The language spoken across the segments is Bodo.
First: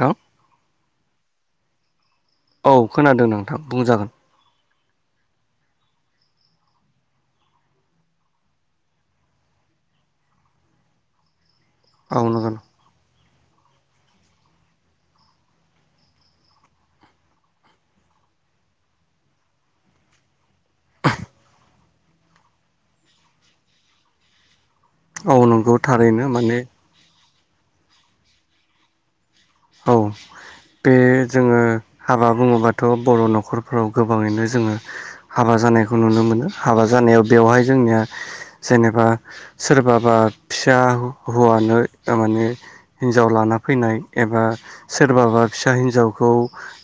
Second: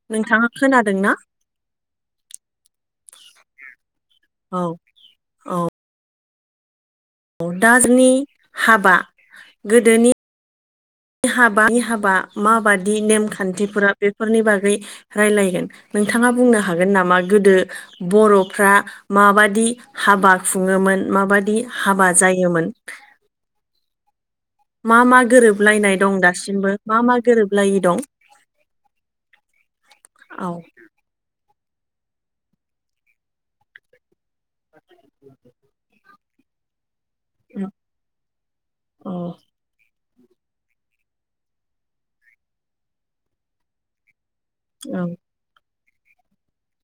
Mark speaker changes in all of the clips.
Speaker 1: नोंथां
Speaker 2: नोंथाङा खोनादोंना
Speaker 1: औ खोनादों नोंथां बुंजागोन
Speaker 2: औ औ दा जोंनि हाबा गोदोनि हाबा हाबा
Speaker 1: औ नंगौ
Speaker 2: माबादि नेम खान्थिफोर बेफोरनि बागै रायलायगोन नोंथाङा बुंनो हागोन नामा गोदो बर' फ्रा माबादि हाबा खुङोमोन माबादि हाबा जायोमोन [inaudible] मा मा
Speaker 1: औ नंगौ
Speaker 2: गोरोबलायनाय दं
Speaker 1: थारैनो माने
Speaker 2: दासिमबो मा मा गोरोबलायि दं
Speaker 1: औ
Speaker 2: औ
Speaker 1: बे जोङो हाबा बुङोबाथ' बर' न'खरफ्राव गोबाङैनो जोङो हाबा जानायखौ नुनो मोनो हाबा जानायाव बेवहाय जोंनिया जेनेबा
Speaker 2: औ
Speaker 1: सोरबा बा फिसा हौवानो माने हिन्जाव लाना फैनाय एबा
Speaker 2: औ
Speaker 1: सोरबाबा फिसा हिन्जावखौ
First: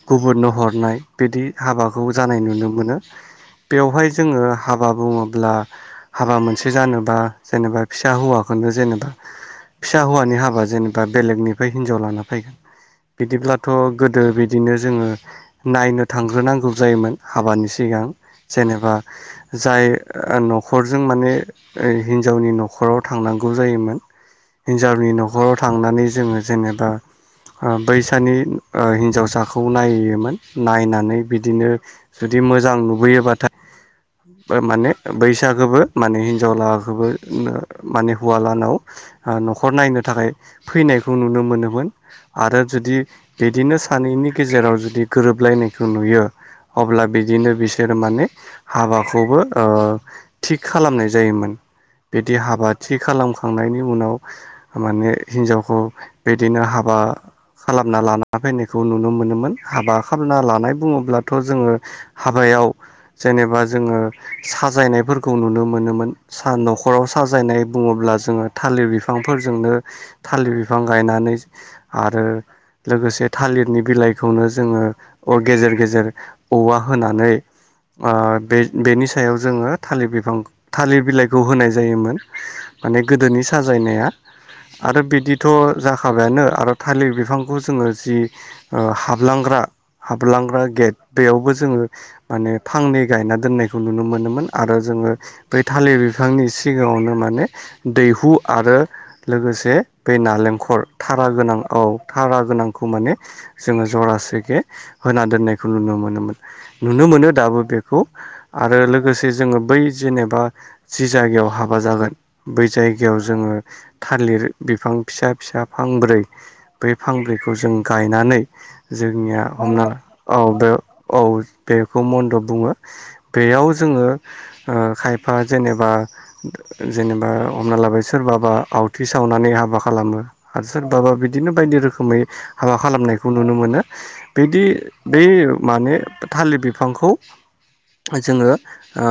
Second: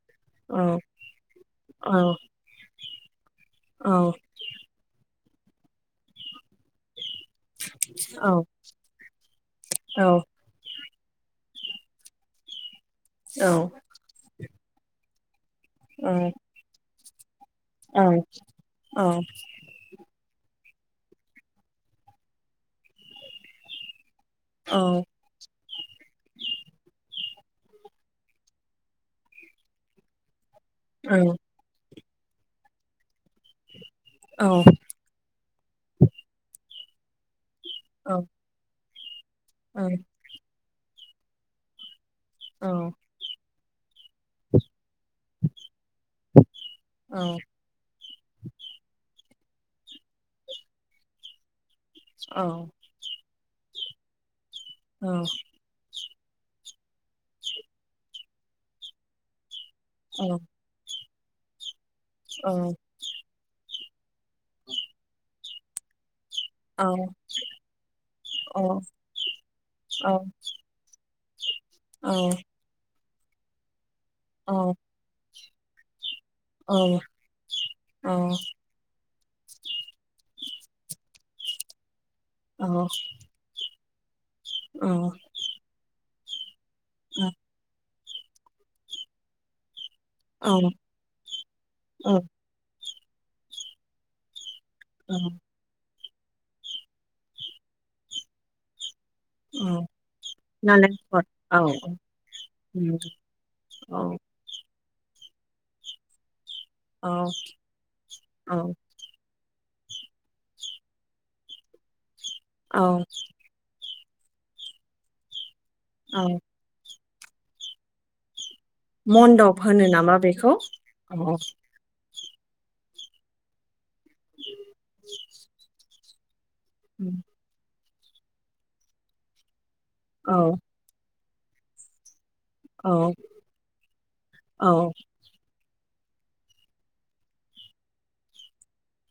Speaker 1: गुबुननो
Speaker 2: औ
Speaker 1: हरनाय बिदि
Speaker 2: औ
Speaker 1: हाबाखौ जानाय नुनो मोनो
Speaker 2: औ
Speaker 1: बेवहाय जोङो हाबा बुङोब्ला हाबा मोन से जानोबा जेनेबा फिसा
Speaker 2: औ
Speaker 1: हौवाखौनो जेनेबा फिसा
Speaker 2: औ
Speaker 1: हौवानि हाबा जेनेबा बा बेलेगनिफाय हिनजाव लाना फैगोन
Speaker 2: औ
Speaker 1: बिदिब्लाथ' गोदो बिदिनो जोङो नायनो
Speaker 2: औ
Speaker 1: थांग्रोनांगौ जायोमोन हाबानि
Speaker 2: औ
Speaker 1: सिगां जेनेबा जाय नख खरजों माने हिनजावनि न'खराव थांनांगौ जायोमोन हिनजावनि न'खराव थांनानै जोङो जेनेबा बैसानि ओ हिनजावसाखौ नायोमोन
Speaker 2: औ
Speaker 1: नायनानै बिदिनो जुदि मोजां नुबोयोबाथा
Speaker 2: औ
Speaker 1: माने बैसाखोबो माने हिनजाव लाहाखोबो माने हौवा लाहानाव न'खर
Speaker 2: औ
Speaker 1: नायनो थाखाय फैनायखौ नुनो मोनोमोन आरो
Speaker 2: औ
Speaker 1: जुदि बिदिनो सानैनि गेजेराव जुदि गोरोबलायनायखौ नुयो अब्ला
Speaker 2: नालेंखर
Speaker 1: बिदिनो बिसोर माने हाबाखौबो ओ थि खालामनाय जायोमोन बिदि हाबा
Speaker 2: औ
Speaker 1: थि खालामखांनायनि उनाव
Speaker 2: औ
Speaker 1: माने हिनजावखौ बिदिनो हाबा खालामना लाना फैनायखौ नुनो मोनोमोन हाबा खालामना लानाय बुङोब्लाथ' जोङो
Speaker 2: ओ
Speaker 1: हाबायाव जेनेबा जोङो साजायनायफोरखौ नुनो मोनोमोन सा न'खराव साजायनाय बुङोब्ला जोङो थालिर बिफांफोरजोंनो थालिर बिफां गायनानै आरो लोगोसे थालिरनि बिलाइखौनो जोङो गेजेर गेजेर औवा होनानै ओ बे बे बिनि सायाव जोङो थालिर बिफां थालिर बिलाइखौ होनाय जायोमोन माने गोदोनि साजाय जायनाया आरो बिदिथ' जाखाबायानो आरो थालिर बिफांखौ जोङो जि ओ हाबलांग्रा हाबलांग्रा गेट बेयावबो जोङो माने फांनै गायना दोननायखौ नुनो मोनोमोन आरो जोङो बै थालिर बिफांनि सिगाङावनो माने दैहु आरो लोगोसे बै नालेंखर थारा गोनां औ थारा
Speaker 2: औ
Speaker 1: गोनांखौ माने जोङो जरा सेगे होना दोननायखौ नुनो मोनोमोन नुनो मोनो दाबो बेखौ आरो लोगोसे जोङो बै जेनेबा जि जायगायाव हाबा जागोन बै
Speaker 2: औ
Speaker 1: जायगायाव जोङो थालिर बिफां फिसा फिसा फांब्रै
Speaker 2: औ
Speaker 1: बे फांब्रैखौ जों गायनानै जोंनिया
Speaker 2: मन्दप
Speaker 1: हमना
Speaker 2: होनो नामा
Speaker 1: औ
Speaker 2: बेखौ
Speaker 1: बे औ बे खौ मन्दप बुङो बेयाव जोङो ओ खायफा जेनेबा जेनेबा हमना लाबाय सोरबाबा आवथि सावनानै हाबा खालामो
Speaker 2: औ
Speaker 1: आरो सोरबाबा बि बिदिनो बायदि रोखोमै हाबा
Speaker 2: औ
Speaker 1: खालामनायखौ नुनो मोनो बिदि
Speaker 2: औ
Speaker 1: बै माने थालिर बिफांखौ जोङो ओ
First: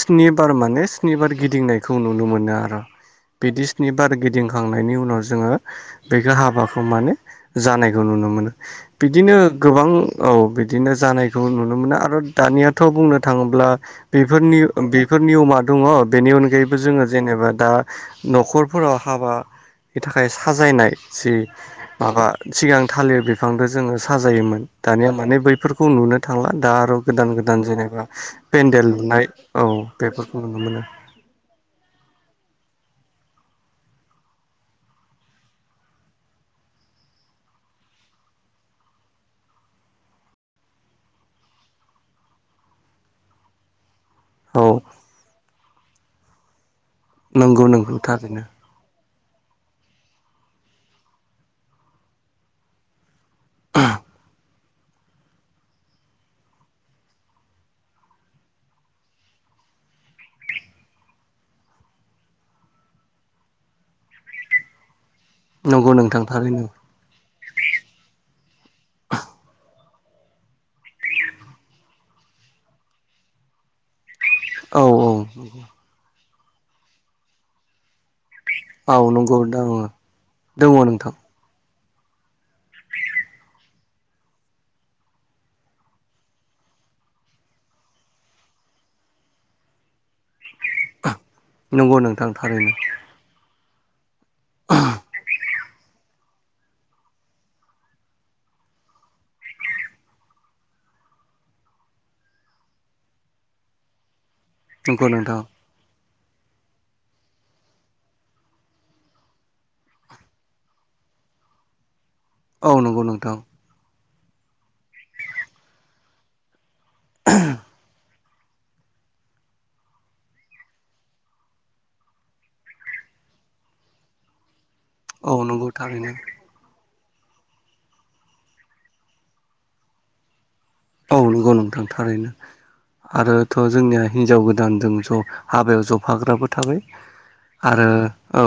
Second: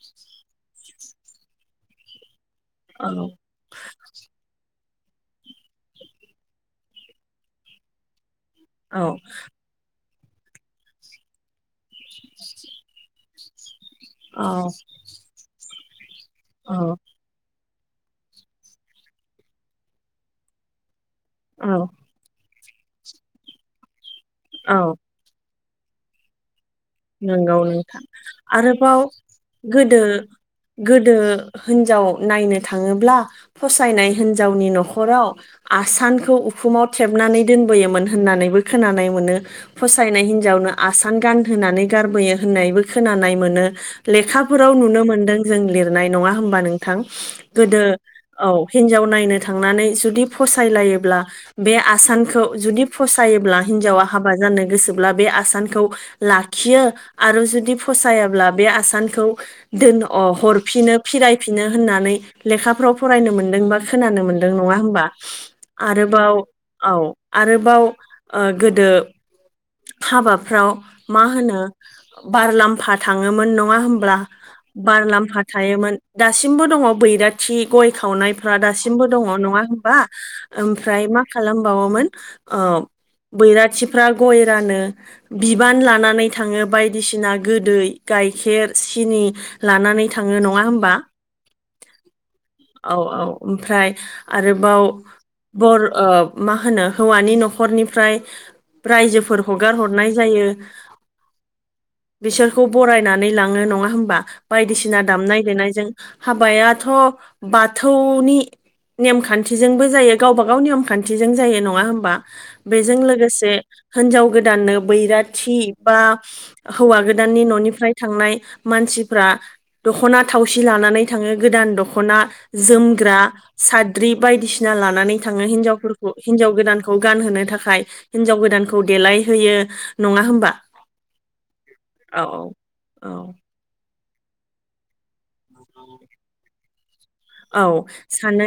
Speaker 1: स्निबार माने स्निबार गिदिंनायखौ नुनो मोनो
Speaker 2: औ
Speaker 1: बिदि स्निबार गिदिंखांनायनि उनाव जोङो बेखौ हाबाखौ माने जानायखौ नुनो मोनो बिदिनो गोबां औ बिदिनो जानायखौ नुनो मोनो आरो दानियाथ' बुंनो थाङोब्ला बेफोरनि बेफोर नियमा दङ बेनि अनगायैबो जोङो जेनेबा दा न'खरफोराव हाबानि थाखाय साजायनाय जि
Speaker 2: औ
Speaker 1: माबा सिगां थालिर बिफांद जोङो साजायोमोन
Speaker 2: औ
Speaker 1: दानिया माने बैफोरखौ नुनो थांला दा आरो गोदान गोदान
Speaker 2: नंगौ नोंथां
Speaker 1: जेनेबा पेन्देल
Speaker 2: आरोबाव
Speaker 1: लुनाय औ बेफोरखौ नुनो मोनो
Speaker 2: हिनजाव नायनो थाङोब्ला फसायनाय हिनजावनि न'खराव आसानखौ उखुमाव थेबनानै दोनबोयोमोन होनना नानैबो खोनानाय मोनो फसायनाय हिनजावनो आसान गानहोनानै गारबोयो होननायबो खोनानाय मोनो
Speaker 1: औ
Speaker 2: लेखाफोराव नुनो मोनदों जों लिरनाय नङा हबा नों
Speaker 1: नंगौ
Speaker 2: गोदो
Speaker 1: नंगौ थारैनो
Speaker 2: औ हिनजाव नायनो थांनानै जुदि फसायलायोब्ला बे आसानखौ जुदि फ सायोब्ला हिनजावा हाबा जानो गोसोब्ला बे आसानखौ ला खियो आरो जुदि फसायाब्ला बे आसानखौ दोन हरफिनो फिरायफिनो बिनो होननानै लेखाफ्राव फरायनो मोन्दों बा खोनानो मोन्दों नङा होनबा
Speaker 1: नंगौ नोंथां
Speaker 2: आरोबाव
Speaker 1: थारैनो
Speaker 2: औ आरोबाव ओ गोदो हाबाफ्राव मा होनो बारलाम्फा थाङोमोन नङा होमब्ला
Speaker 1: औ औ
Speaker 2: बारलाम्फा थायोमोन दासिमबो दङ बैराथि गय खावनाय फ्रा
Speaker 1: औ
Speaker 2: दासिमबो दङ
Speaker 1: नंगौ
Speaker 2: नङा होमबा
Speaker 1: दङ
Speaker 2: ओमफ्राय
Speaker 1: नोंथां
Speaker 2: मा खालामबावोमोन ओ बैराथिफ्रा गय रानो बिबान लानानै थाङो बायदिसिना गोदै गाइखेर सिनि लानानै थाङो नङा होमबा
Speaker 1: नंगौ नोंथां थारैनो
Speaker 2: औ औ ओमफ्राय आरोबाव बर ओ मा होनो हौवानि न'खरनिफ्राय रायजोफोर हगार हरनाय जायो। बिसोरखौ बरायनानै लाङो नङा होमबा बायदिसिना
Speaker 1: नंगौ नोंथां
Speaker 2: दामनाय देनायजों हाबायाथ' बाथौनि नेमखान्थिजोंबो जायो गावबा गाव नेमखान्थिजों जायो नङा होमबा
Speaker 1: औ
Speaker 2: बेजों
Speaker 1: नंगौ नोंथां
Speaker 2: लोगोसे हिनजाव गोदाननो बैराथि बा हौवा गोदाननि न'निफ्राय थांनाय मानसिफ्रा दख'ना थावसि लानानै थाङो गोदान दख'ना जोमग्रा साद्रि बायदिसि ना लानानै
Speaker 1: औ
Speaker 2: थाङो
Speaker 1: नंगौ थारैनो
Speaker 2: हिनजावफोरखौ हिजाव गोदानखौ गान होनो थाखाय हिजाव गोदान खौ देलायहोयो नङा होमबा
Speaker 1: औ नंगौ नोंथां
Speaker 2: औ
Speaker 1: थारैनो
Speaker 2: औ औ
Speaker 1: आरोथ' जोंनिया हिनजाव गोदानजों ज' हाबायाव जफाग्राबो थाबाय
Speaker 2: औ
Speaker 1: आरो औ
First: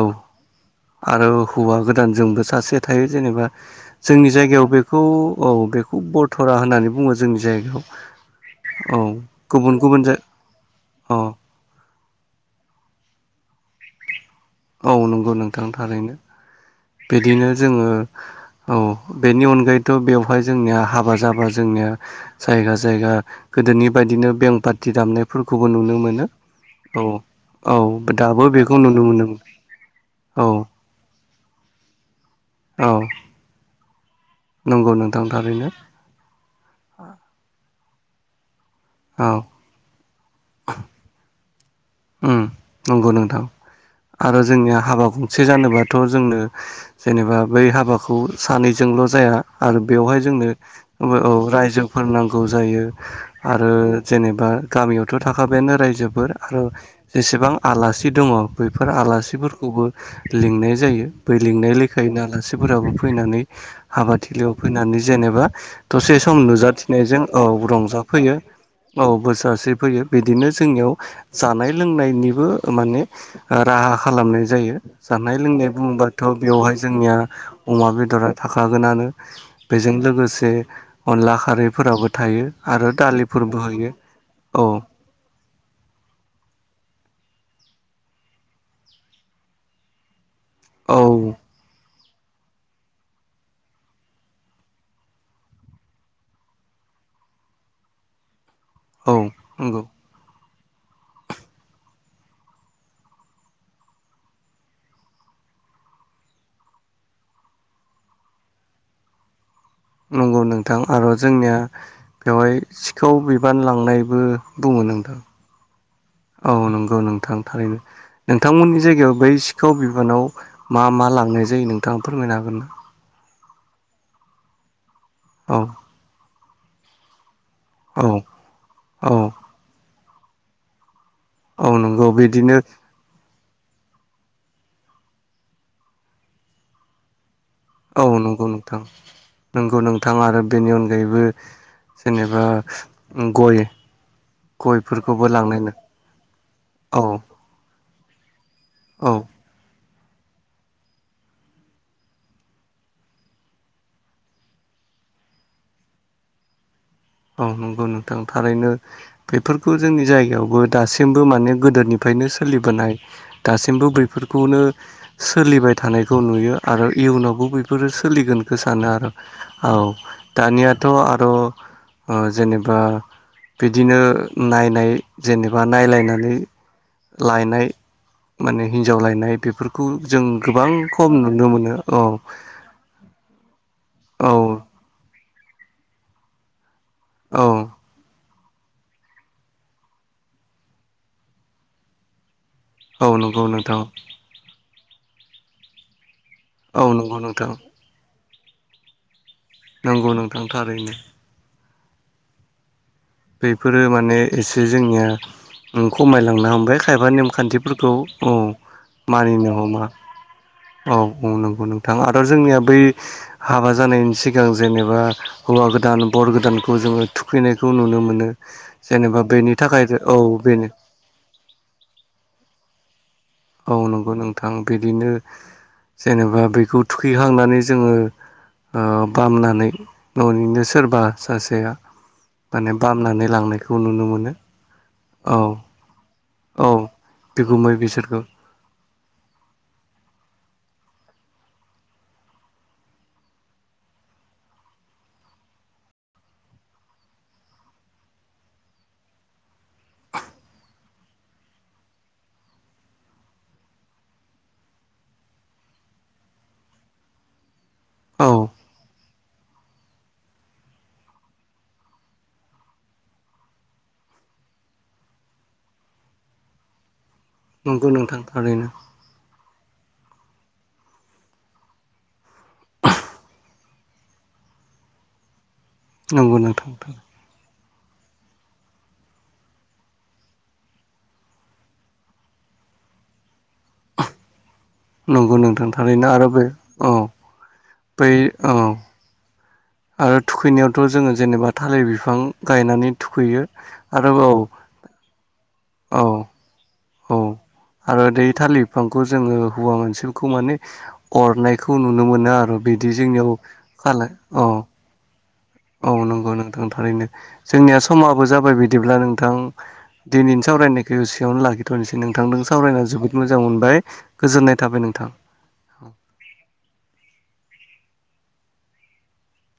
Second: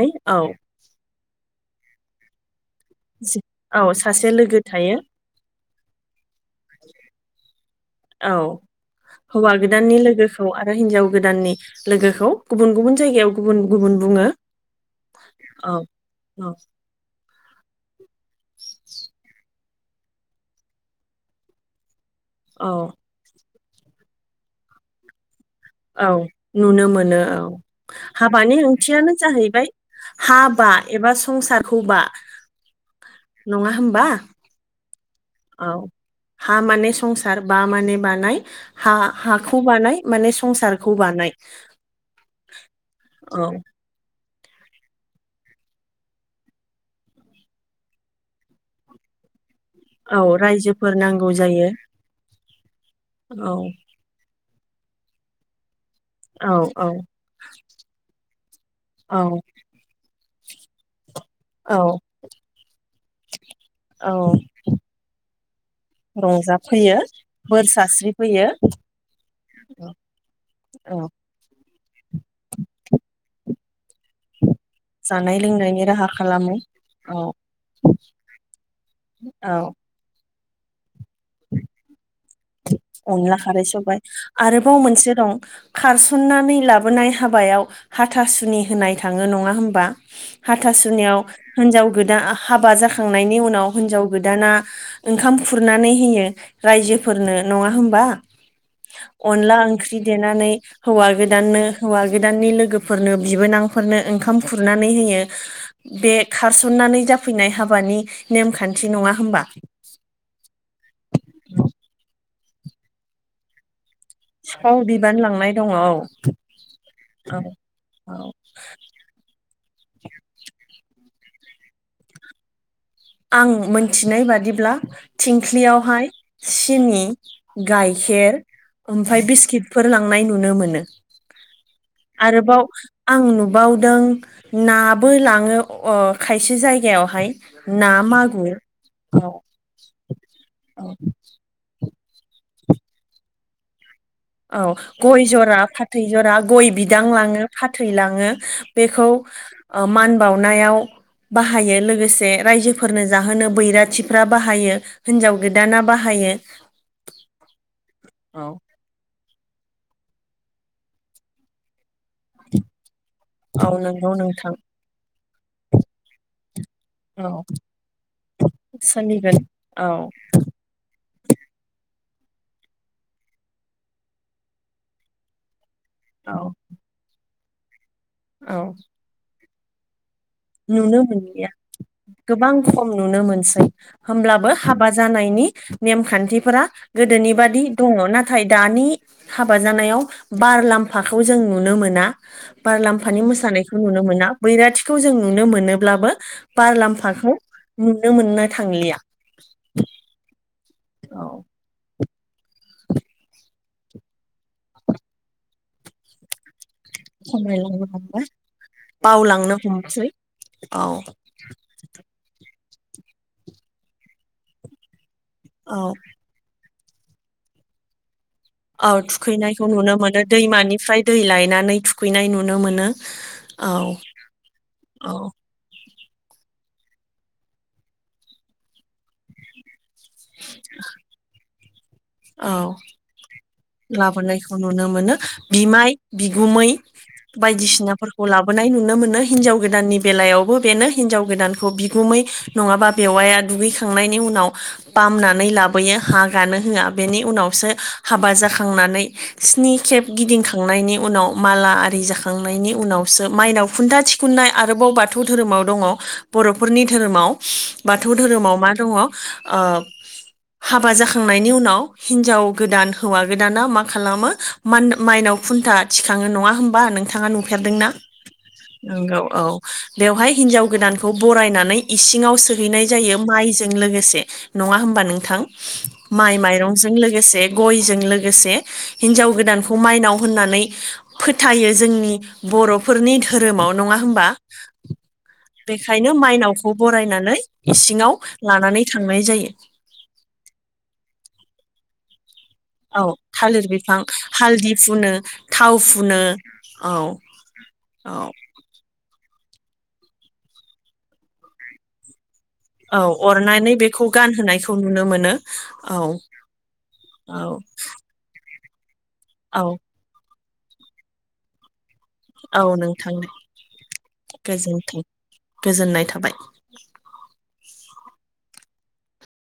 Speaker 1: आरो हौवा गोदान जोंबो सासे थायो
Speaker 2: जि-
Speaker 1: जेनेबा
Speaker 2: औ
Speaker 1: जोंनि
Speaker 2: सासे लोगो
Speaker 1: जायगायाव
Speaker 2: थायो
Speaker 1: बेखौ औ बेखौ बरथ'रा होननानै बुङो। जोंनि जायगायाव
Speaker 2: औ
Speaker 1: औ
Speaker 2: हौवा
Speaker 1: गुबुन
Speaker 2: गोदाननि
Speaker 1: गुबुन जाय
Speaker 2: लोगोखौ आरो हिनजाव
Speaker 1: अ
Speaker 2: गोदाननि लोगोखौ गुबुन गुबुन जायगायाव गुबुन गुबुन बुङो।
Speaker 1: औ नंगौ नोंथां
Speaker 2: औ
Speaker 1: थारैनो
Speaker 2: औ
Speaker 1: बिदिनो जोङो औ बेनि अनगायैथ' बेवहाय जोंनिया हाबा जाबा जोंनिया
Speaker 2: औ
Speaker 1: जायगा जायगा गोदोनि बायदिनो बें पार्टि दामनाय फोरखौबो नुनो
Speaker 2: औ
Speaker 1: मोनो
Speaker 2: नुनो
Speaker 1: औ
Speaker 2: मोनो
Speaker 1: औ दाबो
Speaker 2: हाबानि
Speaker 1: बेखौ नुनो
Speaker 2: ओंथियानो
Speaker 1: मोनदों।
Speaker 2: [unintelligible] हाबा एबा संसारखौ बा
Speaker 1: औ नंगौ नों
Speaker 2: औ हा माने संसार बा माने बानाय हा
Speaker 1: औ
Speaker 2: हाखौ बानाय माने संसारखौ बानाय
Speaker 1: ओम नंगौ
Speaker 2: औ
Speaker 1: नोंथां। आरो जोंनिया हाबा गंसे जानोबाथ' जोंनो जेनेबा बै हाबाखौ सानैजोंल' जाया आरो बेवहाय
Speaker 2: औ
Speaker 1: जोंनो
Speaker 2: रायजोफोर
Speaker 1: ओ
Speaker 2: नांगौ
Speaker 1: औ
Speaker 2: जायो
Speaker 1: रायजोफोर नांगौ जायो
Speaker 2: औ
Speaker 1: आरो जेनेबा गामियावथ' थाखाबायानो रायजोफोर
Speaker 2: औ
Speaker 1: आरो
Speaker 2: औ
Speaker 1: जेसेबां आलासि दङ बैफोर
Speaker 2: औ
Speaker 1: आलासिफोरखौबो लिंनाय जायो। बै लिंनाय
Speaker 2: औ
Speaker 1: लेखायैनो आलासिफोराबो फैनानै
Speaker 2: औ
Speaker 1: हाबाथिलियाव फैनानै जेनेबा दसे सम
Speaker 2: रंजाफैयो
Speaker 1: नुजाथिनायजों औ
Speaker 2: बोर
Speaker 1: रंजाफैयो।
Speaker 2: सारस्रिफैयो
Speaker 1: औ बोर सारस्रि फैयो बिदिनो जोंनियाव
Speaker 2: औ
Speaker 1: जानाय लों नायनिबो माने राहा खालामनाय जायो जानाय लोंनाय
Speaker 2: लोंनायनि राहा
Speaker 1: बुङोबाथ'
Speaker 2: खालामो
Speaker 1: बेवहाय जोंनिया
Speaker 2: औ
Speaker 1: अमा बेदरा थाखागोनानो
Speaker 2: औ
Speaker 1: बेजों लोगोसे अनला खारैफोराबो थायो आरो
Speaker 2: अनला
Speaker 1: दालिफोरबो
Speaker 2: खारै
Speaker 1: होयो
Speaker 2: सबाय
Speaker 1: औ
Speaker 2: आरोबाव मोनसे दं खारसन्नानै लाबोनाय हाबायाव हाथासुनि होनाय थाङो नङा होमबा हाथा
Speaker 1: औ
Speaker 2: सुनियाव हिनजाव गोदान हाबा जाखांनायनि उनाव हिनजाव गोदाना ओंखाम खुरनानै होयो रायजो फोरनो नङा होमबा
Speaker 1: औ
Speaker 2: अनला
Speaker 1: नंगौ
Speaker 2: ओंख्रि देनानै हौवा गोदाननो हौवा गोदाननि लोगोफोरनो बिबोनांफोरनो ओंखाम खुरनानै होयो। बे खारसन्नानै जाफैनाय हाबानि नेमखान्थि नङा होमबा?
Speaker 1: नंगौ नोंथां आरो जोंनिया बेवहाय सिखाव बिबान लांनाय
Speaker 2: सिखाव बिबान लांनाय दङ
Speaker 1: ओं नंगौ नोंथां
Speaker 2: औ
Speaker 1: ‌थारैनो
Speaker 2: औ
Speaker 1: नोंथमोननि जायगायाव‌ बै बिखौ बिबानाव मा मा लांनाय जायो नोंथाङा फोरमायनो हागोन ना
Speaker 2: आं मोनथिनाय बादिब्ला
Speaker 1: औ
Speaker 2: थिंख्लियावहाय सिनि
Speaker 1: औ
Speaker 2: गाइखेर
Speaker 1: औ
Speaker 2: ओमफ्राय बिस्किटफोर लांनाय नुनो मोनो
Speaker 1: औ नंगौ बिदिनो
Speaker 2: आरोबाव आं नुब बावदों नाबो लाङो अ खायसे जायगायावहाय ना
Speaker 1: औ नंगौ
Speaker 2: मागुर
Speaker 1: नोंथां
Speaker 2: औ
Speaker 1: नंगौ नोंथां आरो बेनि
Speaker 2: औ
Speaker 1: अनगायैबो जेनेबा गय
Speaker 2: औ गय
Speaker 1: गयफोरखौबो
Speaker 2: जरा
Speaker 1: लांनायनो
Speaker 2: फाथै जरा गय बिदां
Speaker 1: औ
Speaker 2: लाङो फाथै लाङो बेखौ
Speaker 1: औ
Speaker 2: मान बानायाव बाहायो लोगोसे रायजोफोरनो जाहोनो बैराथिफ्रा बाहायो हिनजाव गोदाना बाहाय [inaudible]
Speaker 1: औ नंगौ नोंथां थारैनो बेफोरखौ जोंनि जायगायावबो दासिमबो माने गोदोनि ओमफायनो सोलिबोनाय
Speaker 2: औ
Speaker 1: दासिमबो
Speaker 2: नंगौ नोंथां
Speaker 1: बैफोरखौनो सोलिबाय थानायखौ नुयो आरो
Speaker 2: औ
Speaker 1: इयुनावबो बेफोरो सोलिगोनखौ सानो आरो औ दानियाथ' आ अ जेबा बिदिनो नायनाय बा नायलायनानै
Speaker 2: औ
Speaker 1: लायनाय माने हिन्जाव लायनाय बेफोरखौ जों गोबां खम नुनो मोनो औ
Speaker 2: गोबां खम नुनो मोनसै
Speaker 1: औ
Speaker 2: होमब्लाबो हाबा जानायनि नेमखान्थिफोरा गोदोनि
Speaker 1: औ
Speaker 2: बादि दङ नाथाय नाथाय दानि हाबा जानायाव बारलाम्फाखौ जों नुनो मोना बार
Speaker 1: औ
Speaker 2: लाम्फानि
Speaker 1: नंगौ
Speaker 2: मोसानायखौ
Speaker 1: नोंथां
Speaker 2: नुनो मोना बैराथिखौ जों नुनो मोनोब्लाबो बार
Speaker 1: औ नंगौ
Speaker 2: लाम्फाखौ
Speaker 1: नोंथां
Speaker 2: नुनो मोननो थांलिया
Speaker 1: नांगौ नोंथां थारैनो
Speaker 2: औ
Speaker 1: बेफोरो माने एसे जोंनिया खमायलांनो हमबाय खायफा
Speaker 2: खमायलांनो
Speaker 1: नेमखान्थिफोरखौ
Speaker 2: हमबाय
Speaker 1: औ मानिनो
Speaker 2: बावलांनो
Speaker 1: हमा
Speaker 2: हमसै
Speaker 1: औ औ नंगौ नोंथां आरो जोंनियाब बै हाबा जानायनि सिगां जेनेबा हौवा
Speaker 2: औ
Speaker 1: गोदान बर गोदान खौ जोङो थुखैनायखौ नुनो मोनो
Speaker 2: औ
Speaker 1: जेनेबा बेनि
Speaker 2: थुखैनायखौ
Speaker 1: थाखाय
Speaker 2: नुनो
Speaker 1: औ
Speaker 2: मोनो
Speaker 1: बेनो
Speaker 2: दैमानिफ्राय दै लायनानै थुखैनाय नुनो मोनो
Speaker 1: औ नंगौ नोंथां बिदिनो
Speaker 2: औ
Speaker 1: जेनेबा बेखौ थुखैहांनानै जोङो बामनानै न'निनो सोरबा सासेया
Speaker 2: औ
Speaker 1: माने बामनानै लांनायखौ नुनो मोनो
Speaker 2: लाबोनायखौ नुनो मोनो
Speaker 1: औ
Speaker 2: बिमाय
Speaker 1: औ
Speaker 2: बिगुमै
Speaker 1: बिगुमै बिसोरखौ
Speaker 2: बायदिसिनाफोरखौ लाबोनाय नुनो मोनो हिनजाव गोदाननि बेलायाव बेनो हिनजाव गोदानखौ बिगुमै नङाबा बेवाया दुगैखांनायनि उनाव फामनानै लाबोयो हा गानो होआ बेनि उनावसो हाबा जाखांनानै स्नि खेब गिदिंखांनायनि उनाव माला आरो जाखांनायनि उनावसो माइनाव खुन्था थिखुन्नाय आरोबाव बाथौ धोरोमाव दङ बर'फोरनि धोर धोरोमाव बाथौ
Speaker 1: औ
Speaker 2: धोरोमाव मा दङ हाबा जाखांनायनि उनाव हिनजाव गोदान हौवा गोदाना मा खालामो माइनाव खुन्था थिखाङो नङा होमबा नों नथाङा नुफेरदोंना
Speaker 1: नंगौ नोंथां थारैनो
Speaker 2: नंगौ औ बेवहाय हिनजाव गोदानखौ बरायनानै इसिङाव सोहैनाय जायो माइजों जों लोगोसे नङा होमबा नोंथां
Speaker 1: नंगौ नोंथां
Speaker 2: जों लोगोसे गयजों लोगोसे हिनजाव गोदानखौ माइनाव होननानै फोथायो जोंनि बर'फोरनि धोरोमाव नङा होमबा
Speaker 1: नंगौ नोंथां थारैनो
Speaker 2: बेखायनो
Speaker 1: आरो बे
Speaker 2: माइनावखौ
Speaker 1: औ
Speaker 2: बरायनानै
Speaker 1: बै
Speaker 2: इसिङाव
Speaker 1: औ
Speaker 2: लानानै थांनाय जायो
Speaker 1: आरो थुखैनायावथ' जोङो जेनेबा थालिर बिफां गायनानै
Speaker 2: औ
Speaker 1: थुखैयो
Speaker 2: थालिर बिफां
Speaker 1: आरो औ।
Speaker 2: हालदि फुनो थाव
Speaker 1: औ
Speaker 2: फुनो
Speaker 1: औ आरो दै
Speaker 2: औ
Speaker 1: थालिर बिफांखौ जोङो हौवा मोनसेखौ माने अरनायखौ नुनो मोनो आरो। बिदि
Speaker 2: औ
Speaker 1: जोंनियाव
Speaker 2: अरनानै बेखौ
Speaker 1: खालाय अ
Speaker 2: गानहोनायखौ नुनो मोनो
Speaker 1: औ नंगौ नोंथां थारैनो
Speaker 2: औ
Speaker 1: जोंनिया समाबो जाबाय बिदिब्ला नोंथां
Speaker 2: औ
Speaker 1: दिनैनि सावरायनायखौ एसेयावनो लाखिथ'नोसै नोंथांजों
Speaker 2: औ
Speaker 1: सावरायना जोबोद
Speaker 2: नोंथांनो
Speaker 1: मोजां मोनबाय गोजोननाय थाबाय
Speaker 2: गोजोनथों
Speaker 1: नोंथां।
Speaker 2: गोजोननाय थाबाय।